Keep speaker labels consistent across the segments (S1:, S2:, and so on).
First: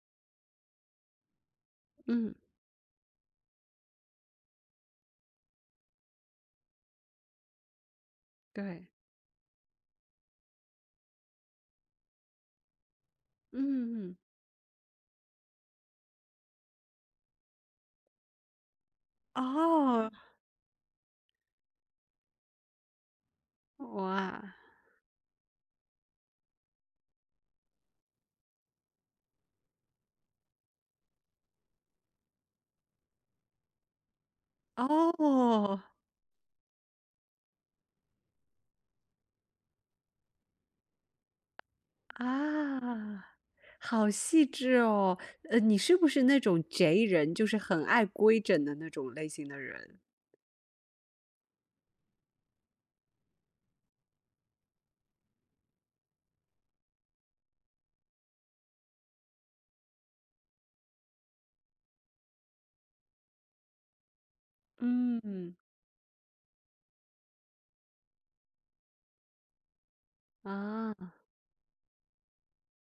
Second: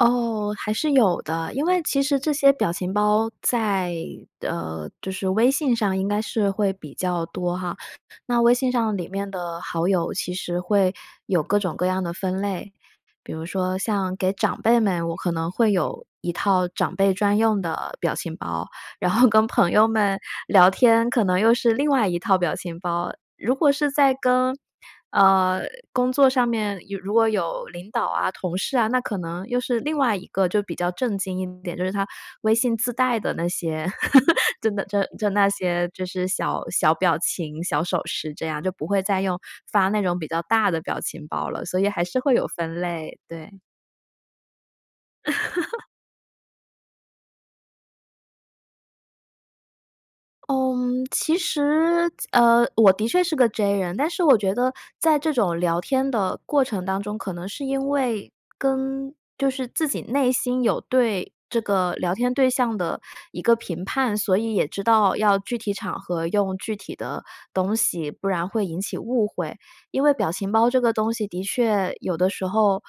S1: 哦，还是有的，因为其实这
S2: 嗯。
S1: 些表情包在，呃，就是微信上应该是会比较多哈，那微信
S2: 对。
S1: 上里面的好友其实会有各种各样的分类。比如说像
S2: 嗯。
S1: 给长辈们，我可能会有一套长辈专用的表情包。然后跟朋友
S2: 哦。
S1: 们聊天，可能又是另外一套表情包。如果是在
S2: 哇！
S1: 跟，呃，工作上面，有如果有领导啊，同事啊，那可能又是另外一个就比较正经一点，就是它微信自带的那些，就那就那
S2: 哦！
S1: 些就是小小表情小手势这样，就不会再用发那种比较大的表情包了，所以还是会有分类，
S2: 啊！
S1: 对。
S2: 好细致哦，呃，你 是不是那种 J 人，就是很爱规整的那种类型的人。
S1: 嗯，其实，呃，我的确是个 J 人。但是我觉得在这种聊天的过程当中，可能是因为跟就是自己内心有对这个聊天对象的一个评判，所以也知道要
S2: 嗯。
S1: 具体场合用具体的东西，不然会引起误会。因为表情包这个
S2: 啊。
S1: 东西的确有的时候，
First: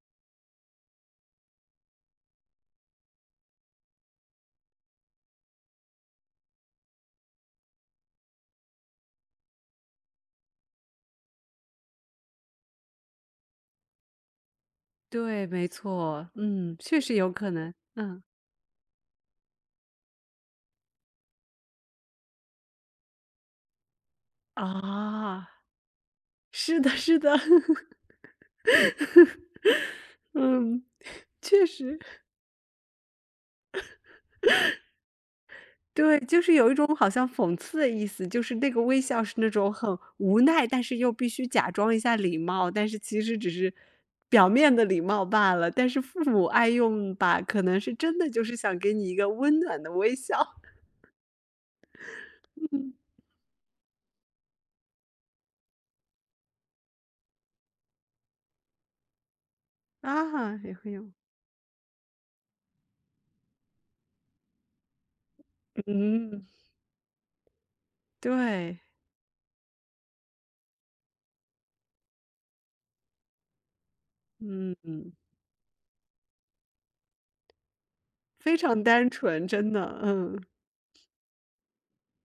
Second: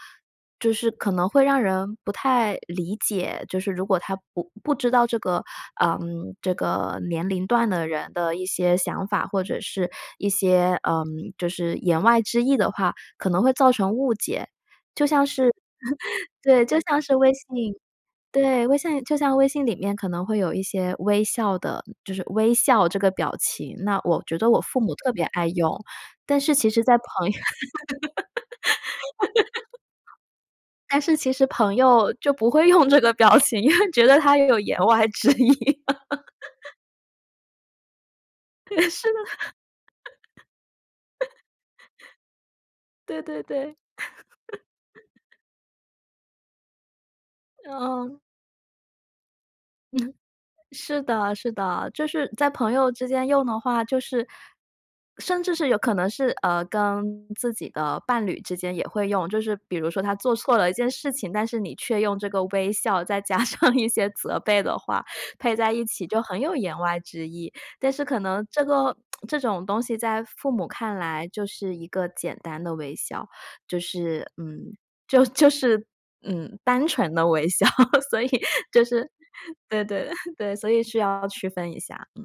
S1: 就是可能会让人不太理解，就是如果他不不知道这个，呃，这个年龄段的人的一些想法，或者是一些，呃，就是言外之意的话，可能会造成误解。就像
S2: 对，
S1: 是，
S2: 没错，
S1: 对，
S2: 嗯，
S1: 就
S2: 确
S1: 像是
S2: 实有
S1: 微
S2: 可能。
S1: 信
S2: 嗯。
S1: 对微信就像微信里面可能会有一些微笑的就是微笑这个表情，那我觉得我父母特别
S2: 哦！
S1: 爱用，但是其
S2: 是
S1: 实
S2: 的
S1: 在
S2: 是
S1: 朋
S2: 的。
S1: 友
S2: 嗯，
S1: 但是其实
S2: 确
S1: 朋
S2: 实。
S1: 友就不会用这个表情，因为觉得它有言 外之意。
S2: 对，就是有一 种好像讽刺的意思。就是那
S1: 对，
S2: 个
S1: 是的。
S2: 微笑是那种很无奈，但是又必须假装一下礼貌，但 是其
S1: 对
S2: 实
S1: 对
S2: 只是
S1: 对。
S2: 表面的礼 貌罢了，但是父母爱用吧，可能是真
S1: 呃。
S2: 的就是想给你一个温暖的
S1: 嗯哼。
S2: 微笑。
S1: 是的是的。就是在朋友
S2: 嗯。
S1: 之间用的话就是甚至是有可能是，呃，跟自己的伴侣之间也会用。就是比如说他做错
S2: 啊，
S1: 了一
S2: 也
S1: 件
S2: 会
S1: 事
S2: 有。
S1: 情，但是你却用这个微笑，再加上一些责备的话，配在一起就很
S2: 嗯。
S1: 有言外之意。但是可能这
S2: 对。
S1: 个 这种东西在父母看来就是一个简单的微笑，就是，嗯，
S2: 嗯。
S1: 就就是，嗯，单纯的微笑，所以
S2: 非常
S1: 就
S2: 单
S1: 是，
S2: 纯，真
S1: 对
S2: 的，
S1: 对
S2: 嗯。
S1: 对，所以是要区分一下，嗯。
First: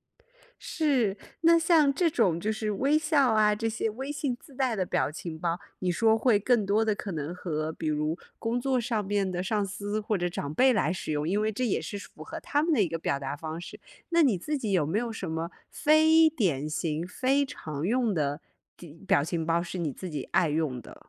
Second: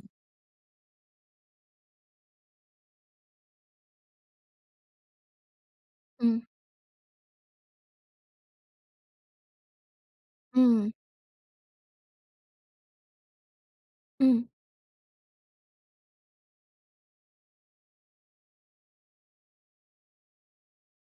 S2: 是，那像这种就是微笑啊，这些微信自带的表情包，你说会
S1: 嗯。
S2: 更多地可能和比如工作上面的上司，或者长辈
S1: 嗯。
S2: 来使用。因为这也是符合他们的一个表达方式。那你
S1: 嗯。
S2: 自己有没有什么非典型、非常用的的一表情包是你自己爱用的？